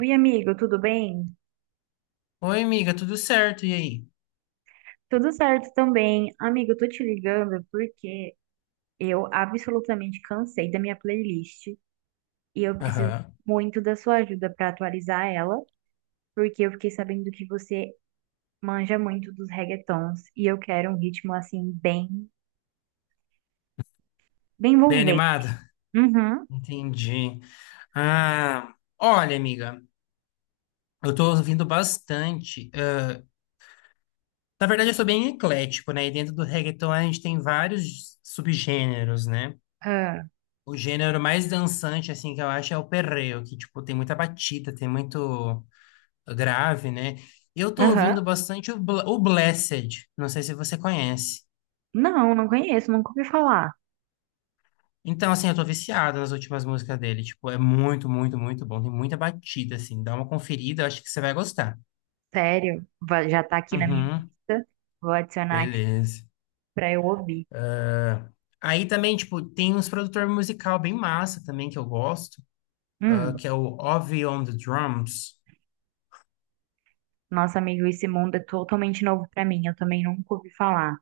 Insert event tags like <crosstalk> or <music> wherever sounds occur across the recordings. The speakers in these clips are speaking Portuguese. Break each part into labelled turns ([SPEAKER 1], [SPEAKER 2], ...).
[SPEAKER 1] Oi, amigo, tudo bem?
[SPEAKER 2] Oi, amiga, tudo certo? E aí?
[SPEAKER 1] Tudo certo também. Amigo, eu tô te ligando porque eu absolutamente cansei da minha playlist e eu preciso
[SPEAKER 2] Aham.
[SPEAKER 1] muito da sua ajuda pra atualizar ela, porque eu fiquei sabendo que você manja muito dos reggaetons e eu quero um ritmo assim bem, bem
[SPEAKER 2] Bem
[SPEAKER 1] envolvente.
[SPEAKER 2] animada?
[SPEAKER 1] Uhum.
[SPEAKER 2] Entendi. Ah, Olha, amiga, eu tô ouvindo bastante. Na verdade, eu sou bem eclético, né? E dentro do reggaeton a gente tem vários subgêneros, né?
[SPEAKER 1] Ah.
[SPEAKER 2] O gênero mais dançante, assim, que eu acho é o perreo, que, tipo, tem muita batida, tem muito grave, né? Eu tô
[SPEAKER 1] Aham.
[SPEAKER 2] ouvindo bastante o Blessed, não sei se você conhece.
[SPEAKER 1] Não, não conheço, nunca ouvi falar.
[SPEAKER 2] Então, assim, eu tô viciado nas últimas músicas dele. Tipo, é muito, muito, muito bom. Tem muita batida, assim. Dá uma conferida, eu acho que você vai gostar.
[SPEAKER 1] Sério? Já tá aqui na minha
[SPEAKER 2] Uhum,
[SPEAKER 1] lista. Vou adicionar aqui
[SPEAKER 2] beleza.
[SPEAKER 1] pra eu ouvir.
[SPEAKER 2] Ah, Aí também, tipo, tem uns produtor musical bem massa também que eu gosto, que é o Ovy on the Drums.
[SPEAKER 1] Nossa, amigo, esse mundo é totalmente novo pra mim. Eu também nunca ouvi falar,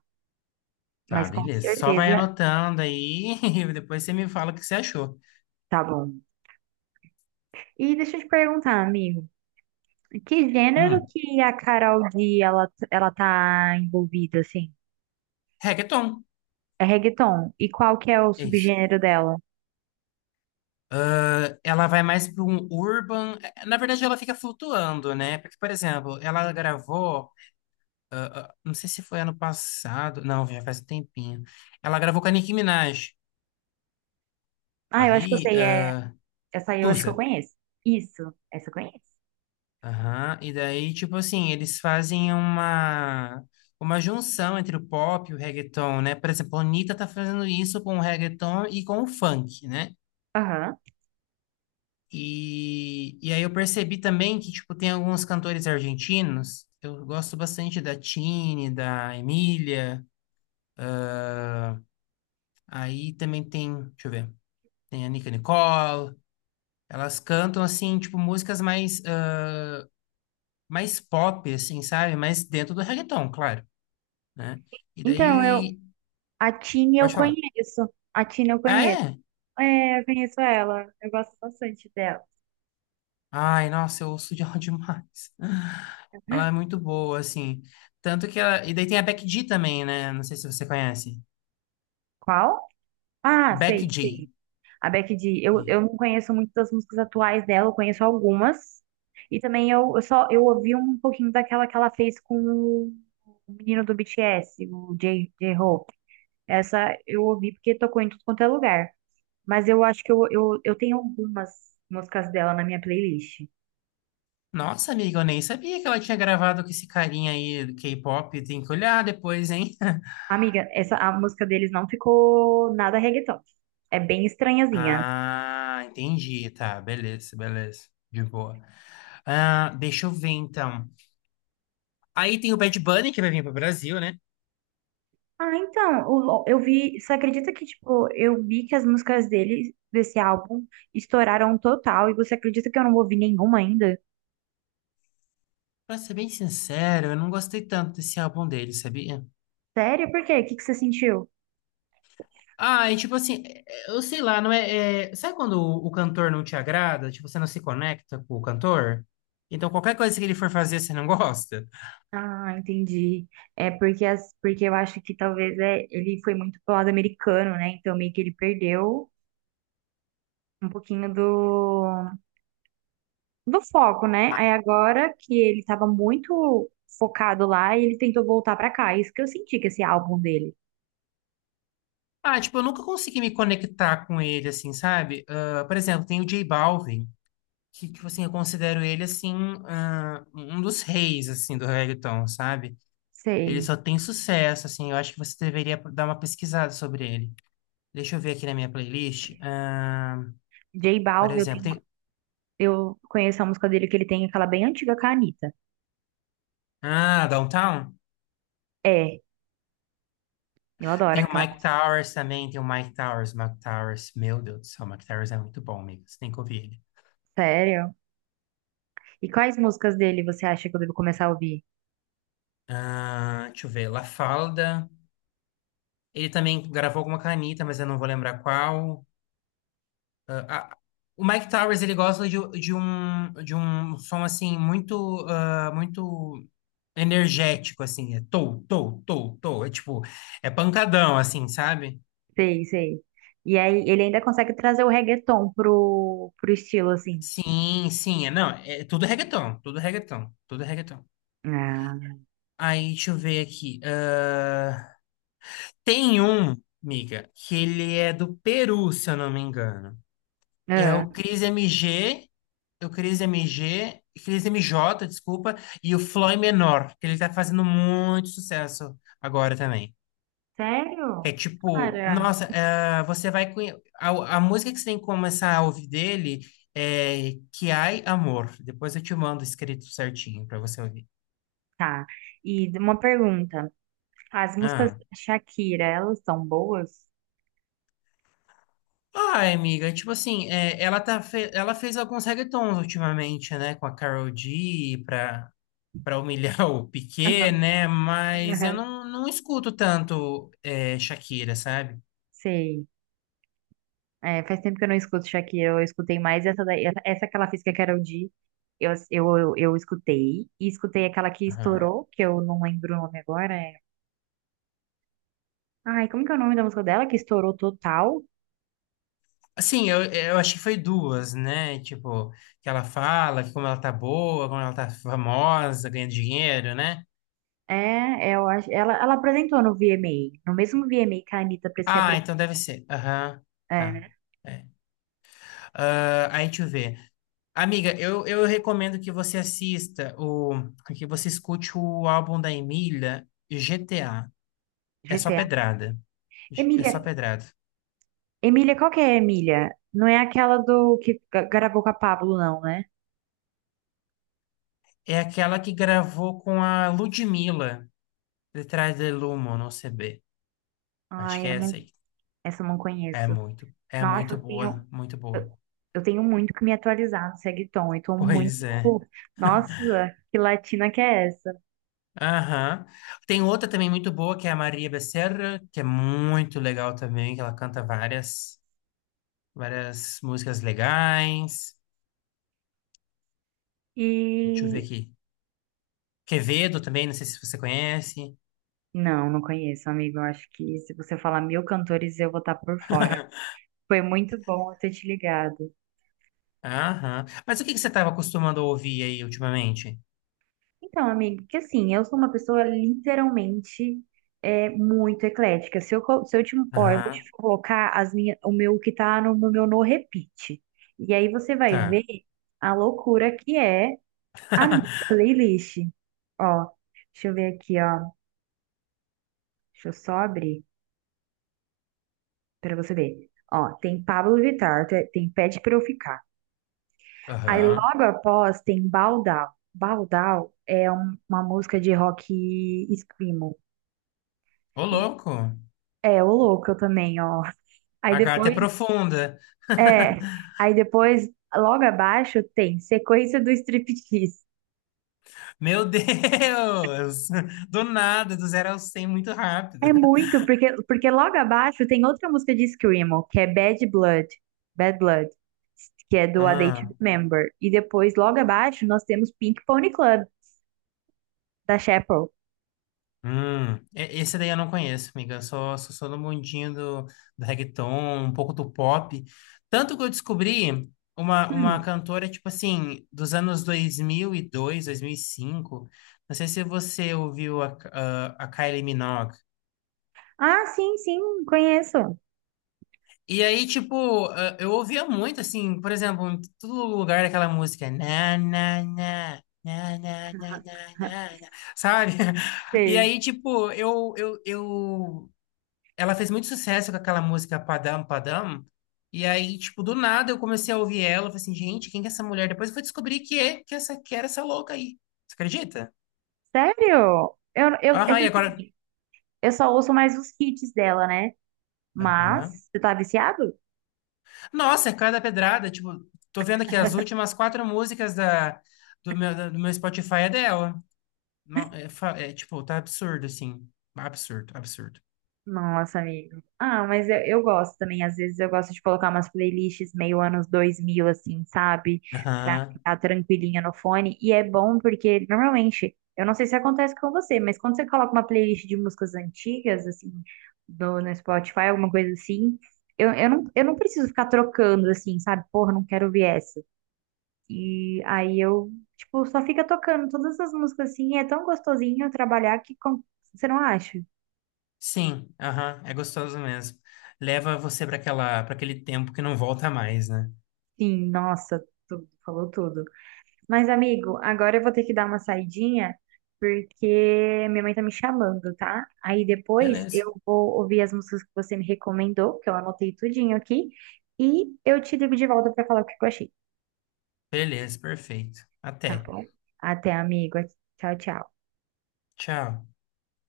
[SPEAKER 2] Tá,
[SPEAKER 1] mas com
[SPEAKER 2] beleza. Só vai
[SPEAKER 1] certeza
[SPEAKER 2] anotando aí <laughs> e depois você me fala o que você achou.
[SPEAKER 1] tá bom. E deixa eu te perguntar, amigo, que gênero
[SPEAKER 2] Hum,
[SPEAKER 1] que a Karol G ela tá envolvida assim?
[SPEAKER 2] reggaeton,
[SPEAKER 1] É reggaeton. E qual que é o
[SPEAKER 2] é isso.
[SPEAKER 1] subgênero dela?
[SPEAKER 2] Ah, ela vai mais para um urban. Na verdade, ela fica flutuando, né? Porque, por exemplo, ela gravou. Não sei se foi ano passado. Não, já faz um tempinho. Ela gravou com a Nicki Minaj.
[SPEAKER 1] Ah, eu acho que eu
[SPEAKER 2] Aí,
[SPEAKER 1] sei, é essa aí eu acho que
[SPEAKER 2] Tusa.
[SPEAKER 1] eu conheço. Isso, essa eu conheço.
[SPEAKER 2] Aham. E daí, tipo assim, eles fazem uma junção entre o pop e o reggaeton, né? Por exemplo, a Anitta tá fazendo isso com o reggaeton e com o funk, né?
[SPEAKER 1] Aham.
[SPEAKER 2] E aí eu percebi também que, tipo, tem alguns cantores argentinos. Eu gosto bastante da Tini, da Emília. Aí também tem, deixa eu ver, tem a Nica Nicole. Elas cantam, assim, tipo, músicas mais, mais pop, assim, sabe? Mas dentro do reggaeton, claro, né? E
[SPEAKER 1] Então, eu
[SPEAKER 2] daí...
[SPEAKER 1] a Tini eu
[SPEAKER 2] Pode falar.
[SPEAKER 1] conheço. A Tini eu
[SPEAKER 2] Ah,
[SPEAKER 1] conheço.
[SPEAKER 2] é?
[SPEAKER 1] É, eu conheço ela. Eu gosto bastante dela.
[SPEAKER 2] Ai, nossa, eu ouço de ela <laughs> demais. Ela é muito boa, assim. Tanto que ela... E daí tem a Becky G também, né? Não sei se você conhece.
[SPEAKER 1] Qual? Ah,
[SPEAKER 2] Becky
[SPEAKER 1] sei, sei.
[SPEAKER 2] G.
[SPEAKER 1] A Becky G, eu não conheço muito das músicas atuais dela, eu conheço algumas. E também eu só eu ouvi um pouquinho daquela que ela fez com o menino do BTS, o J-Hope. Essa eu ouvi porque tocou em tudo quanto é lugar. Mas eu acho que eu tenho algumas músicas dela na minha playlist.
[SPEAKER 2] Nossa, amiga, eu nem sabia que ela tinha gravado com esse carinha aí do K-pop. Tem que olhar depois, hein? <laughs>
[SPEAKER 1] Amiga, essa, a música deles não ficou nada reggaeton. É bem estranhazinha.
[SPEAKER 2] Ah, entendi. Tá, beleza, beleza. De boa. Ah, deixa eu ver então. Aí tem o Bad Bunny que vai vir pro Brasil, né?
[SPEAKER 1] Ah, então, eu vi, você acredita que, tipo, eu vi que as músicas dele, desse álbum, estouraram total, e você acredita que eu não ouvi nenhuma ainda?
[SPEAKER 2] Pra ser bem sincero, eu não gostei tanto desse álbum dele, sabia?
[SPEAKER 1] Sério? Por quê? O que que você sentiu?
[SPEAKER 2] E tipo assim, eu sei lá, não é, é- sabe quando o cantor não te agrada? Tipo, você não se conecta com o cantor? Então qualquer coisa que ele for fazer, você não gosta?
[SPEAKER 1] Ah, entendi. É porque, porque eu acho que talvez é, ele foi muito pro lado americano, né? Então meio que ele perdeu um pouquinho do, foco, né? Aí agora que ele tava muito focado lá, ele tentou voltar pra cá. É isso que eu senti que esse álbum dele.
[SPEAKER 2] Ah, tipo, eu nunca consegui me conectar com ele, assim, sabe? Ah, por exemplo, tem o J Balvin. Que, tipo assim, eu considero ele, assim, um dos reis, assim, do reggaeton, sabe? Ele
[SPEAKER 1] Sei.
[SPEAKER 2] só tem sucesso, assim, eu acho que você deveria dar uma pesquisada sobre ele. Deixa eu ver aqui na minha playlist.
[SPEAKER 1] J
[SPEAKER 2] Por
[SPEAKER 1] Balvin, eu
[SPEAKER 2] exemplo, tem...
[SPEAKER 1] Eu conheço a música dele que ele tem, aquela bem antiga com a Anitta.
[SPEAKER 2] Ah, Downtown?
[SPEAKER 1] É, eu adoro
[SPEAKER 2] Tem o
[SPEAKER 1] aquela
[SPEAKER 2] Mike
[SPEAKER 1] música.
[SPEAKER 2] Towers também, tem o Mike Towers, Mike Towers, meu Deus do céu, o Mike Towers é muito bom, amigo, você tem que ouvir ele.
[SPEAKER 1] Sério? E quais músicas dele você acha que eu devo começar a ouvir?
[SPEAKER 2] Ah, deixa eu ver, La Falda. Ele também gravou alguma canita, mas eu não vou lembrar qual. Ah, ah, o Mike Towers, ele gosta de um som, assim, muito, muito energético, assim. É tou, tou, tou, tou. É tipo, é pancadão, assim, sabe?
[SPEAKER 1] Sei, sei. E aí, ele ainda consegue trazer o reggaeton pro estilo, assim.
[SPEAKER 2] Sim, sim. É, não, é tudo reggaeton, tudo reggaeton, tudo reggaeton.
[SPEAKER 1] Ah,
[SPEAKER 2] Aí, deixa eu ver aqui. Tem um, miga, que ele é do Peru, se eu não me engano. É
[SPEAKER 1] ah.
[SPEAKER 2] o Cris MG, o Cris MG, Cris M J, desculpa, e o Floyd Menor, que ele tá fazendo muito sucesso agora também. É
[SPEAKER 1] Sério?
[SPEAKER 2] tipo,
[SPEAKER 1] Cara.
[SPEAKER 2] nossa, é, você a música que você tem que começar a ouvir dele é Que Ai Amor. Depois eu te mando escrito certinho pra você ouvir.
[SPEAKER 1] Tá. E uma pergunta. As músicas
[SPEAKER 2] Ah.
[SPEAKER 1] da Shakira, elas são boas?
[SPEAKER 2] Ai, amiga, tipo assim, é, ela fez alguns reggaetons ultimamente, né, com a Karol G, pra para humilhar <laughs> o
[SPEAKER 1] <laughs>
[SPEAKER 2] Piquet, né? Mas eu
[SPEAKER 1] Aham.
[SPEAKER 2] não, não escuto tanto é, Shakira, sabe?
[SPEAKER 1] Sei. É, faz tempo que eu não escuto Shakira, eu escutei mais essa daí, essa que ela fez com a Karol G, eu escutei, e escutei aquela que
[SPEAKER 2] Aham.
[SPEAKER 1] estourou, que eu não lembro o nome agora, é... Ai, como que é o nome da música dela, que estourou total?
[SPEAKER 2] Assim, eu acho que foi duas, né? Tipo, que ela fala que como ela tá boa, como ela tá famosa, ganha dinheiro, né?
[SPEAKER 1] É, eu acho, ela apresentou no VMA, no mesmo VMA que a Anitta pra se
[SPEAKER 2] Ah,
[SPEAKER 1] apresentar,
[SPEAKER 2] então deve ser. Aham,
[SPEAKER 1] é,
[SPEAKER 2] tá.
[SPEAKER 1] né,
[SPEAKER 2] É. Ah, aí deixa eu ver. Amiga, eu recomendo que você assista o, que você escute o álbum da Emília, GTA. É só
[SPEAKER 1] GTA.
[SPEAKER 2] pedrada. É
[SPEAKER 1] Emília,
[SPEAKER 2] só pedrada.
[SPEAKER 1] Emília, qual que é a Emília? Não é aquela do que gravou com a Pablo, não, né?
[SPEAKER 2] É aquela que gravou com a Ludmilla, Detrás de Lumo, não sei bem. Acho que
[SPEAKER 1] Ai, eu
[SPEAKER 2] é
[SPEAKER 1] não,
[SPEAKER 2] essa aí.
[SPEAKER 1] essa eu não conheço.
[SPEAKER 2] É
[SPEAKER 1] Nossa,
[SPEAKER 2] muito
[SPEAKER 1] tem,
[SPEAKER 2] boa, muito boa.
[SPEAKER 1] Eu tenho muito que me atualizar no Reggaeton. Eu tô muito.
[SPEAKER 2] Pois é.
[SPEAKER 1] Nossa, que latina que é essa?
[SPEAKER 2] Aham. Tem outra também muito boa, que é a Maria Becerra, que é muito legal também, que ela canta várias, várias músicas legais. Deixa eu ver
[SPEAKER 1] E.
[SPEAKER 2] aqui. Quevedo também, não sei se você conhece.
[SPEAKER 1] Não, não conheço, amigo. Eu acho que se você falar mil cantores, eu vou estar por fora. Foi muito bom eu ter te ligado.
[SPEAKER 2] Aham. Mas o que que você estava acostumando a ouvir aí ultimamente?
[SPEAKER 1] Então, amigo, que assim, eu sou uma pessoa literalmente muito eclética. Se eu te. Ó, eu vou te
[SPEAKER 2] Aham.
[SPEAKER 1] colocar o meu que tá no meu no repeat. E aí você vai ver
[SPEAKER 2] Tá.
[SPEAKER 1] a loucura que é. Amiga,
[SPEAKER 2] <laughs>
[SPEAKER 1] playlist. Ó, deixa eu ver aqui, ó. Deixa eu só abrir pra você ver. Ó, tem Pablo Vittar, tem Pede Pra Eu Ficar. Aí
[SPEAKER 2] Aham.
[SPEAKER 1] logo após tem Baldal. Baldal é uma música de rock screamo.
[SPEAKER 2] Ô, louco.
[SPEAKER 1] É, o louco eu também, ó. Aí
[SPEAKER 2] A carta é
[SPEAKER 1] depois,
[SPEAKER 2] profunda.
[SPEAKER 1] é,
[SPEAKER 2] <laughs>
[SPEAKER 1] aí depois, logo abaixo tem Sequência do Striptease.
[SPEAKER 2] Meu Deus! Do nada, do 0 ao 100 muito
[SPEAKER 1] É
[SPEAKER 2] rápido. <laughs>
[SPEAKER 1] muito, porque logo abaixo tem outra música de Screamo, que é Bad Blood, Bad Blood, que é do A Day to
[SPEAKER 2] Ah,
[SPEAKER 1] Remember. E depois, logo abaixo, nós temos Pink Pony Club, da Chapel.
[SPEAKER 2] hum. Esse daí eu não conheço, amiga. Eu só só sou do mundinho do, do reggaeton, um pouco do pop. Tanto que eu descobri uma
[SPEAKER 1] Hum.
[SPEAKER 2] cantora, tipo assim, dos anos 2002, dois mil e cinco. Não sei se você ouviu a Kylie Minogue.
[SPEAKER 1] Ah, sim, sim, conheço.
[SPEAKER 2] E aí, tipo, eu ouvia muito, assim, por exemplo, em todo lugar aquela música, na, na, na, na, na, na, na,
[SPEAKER 1] <laughs>
[SPEAKER 2] na, na", sabe? <laughs> E
[SPEAKER 1] Sei.
[SPEAKER 2] aí, tipo, eu, ela fez muito sucesso com aquela música Padam Padam, e aí, tipo, do nada eu comecei a ouvir ela, eu falei assim, gente, quem que é essa mulher? Depois eu fui descobrir que é essa, que era essa louca aí. Você acredita?
[SPEAKER 1] Sério? É
[SPEAKER 2] Aham,
[SPEAKER 1] que
[SPEAKER 2] e agora...
[SPEAKER 1] assim, eu só ouço mais os hits dela, né? Mas,
[SPEAKER 2] Aham.
[SPEAKER 1] você tá viciado?
[SPEAKER 2] Nossa, é cada pedrada. Tipo, tô vendo aqui as últimas quatro músicas da, do meu, do meu Spotify é dela. Não, é, é, tipo, tá absurdo, assim. Absurdo, absurdo.
[SPEAKER 1] Nossa, amigo. Ah, mas eu gosto também. Às vezes eu gosto de colocar umas playlists meio anos 2000 assim, sabe? Pra
[SPEAKER 2] Aham.
[SPEAKER 1] ficar tranquilinha no fone. E é bom porque, normalmente, eu não sei se acontece com você, mas quando você coloca uma playlist de músicas antigas, assim, no Spotify, alguma coisa assim, eu não preciso ficar trocando, assim, sabe? Porra, não quero ouvir essa. E aí eu, tipo, só fica tocando todas as músicas assim. E é tão gostosinho trabalhar que você não acha?
[SPEAKER 2] Sim, aham. É gostoso mesmo. Leva você para aquela, para aquele tempo que não volta mais, né?
[SPEAKER 1] Sim, nossa, tudo, falou tudo. Mas, amigo, agora eu vou ter que dar uma saidinha, porque minha mãe tá me chamando, tá? Aí depois
[SPEAKER 2] Beleza.
[SPEAKER 1] eu vou ouvir as músicas que você me recomendou, que eu anotei tudinho aqui, e eu te ligo de volta pra falar o que eu achei,
[SPEAKER 2] Beleza, perfeito.
[SPEAKER 1] tá
[SPEAKER 2] Até.
[SPEAKER 1] bom? Até, amigo. Tchau, tchau.
[SPEAKER 2] Tchau.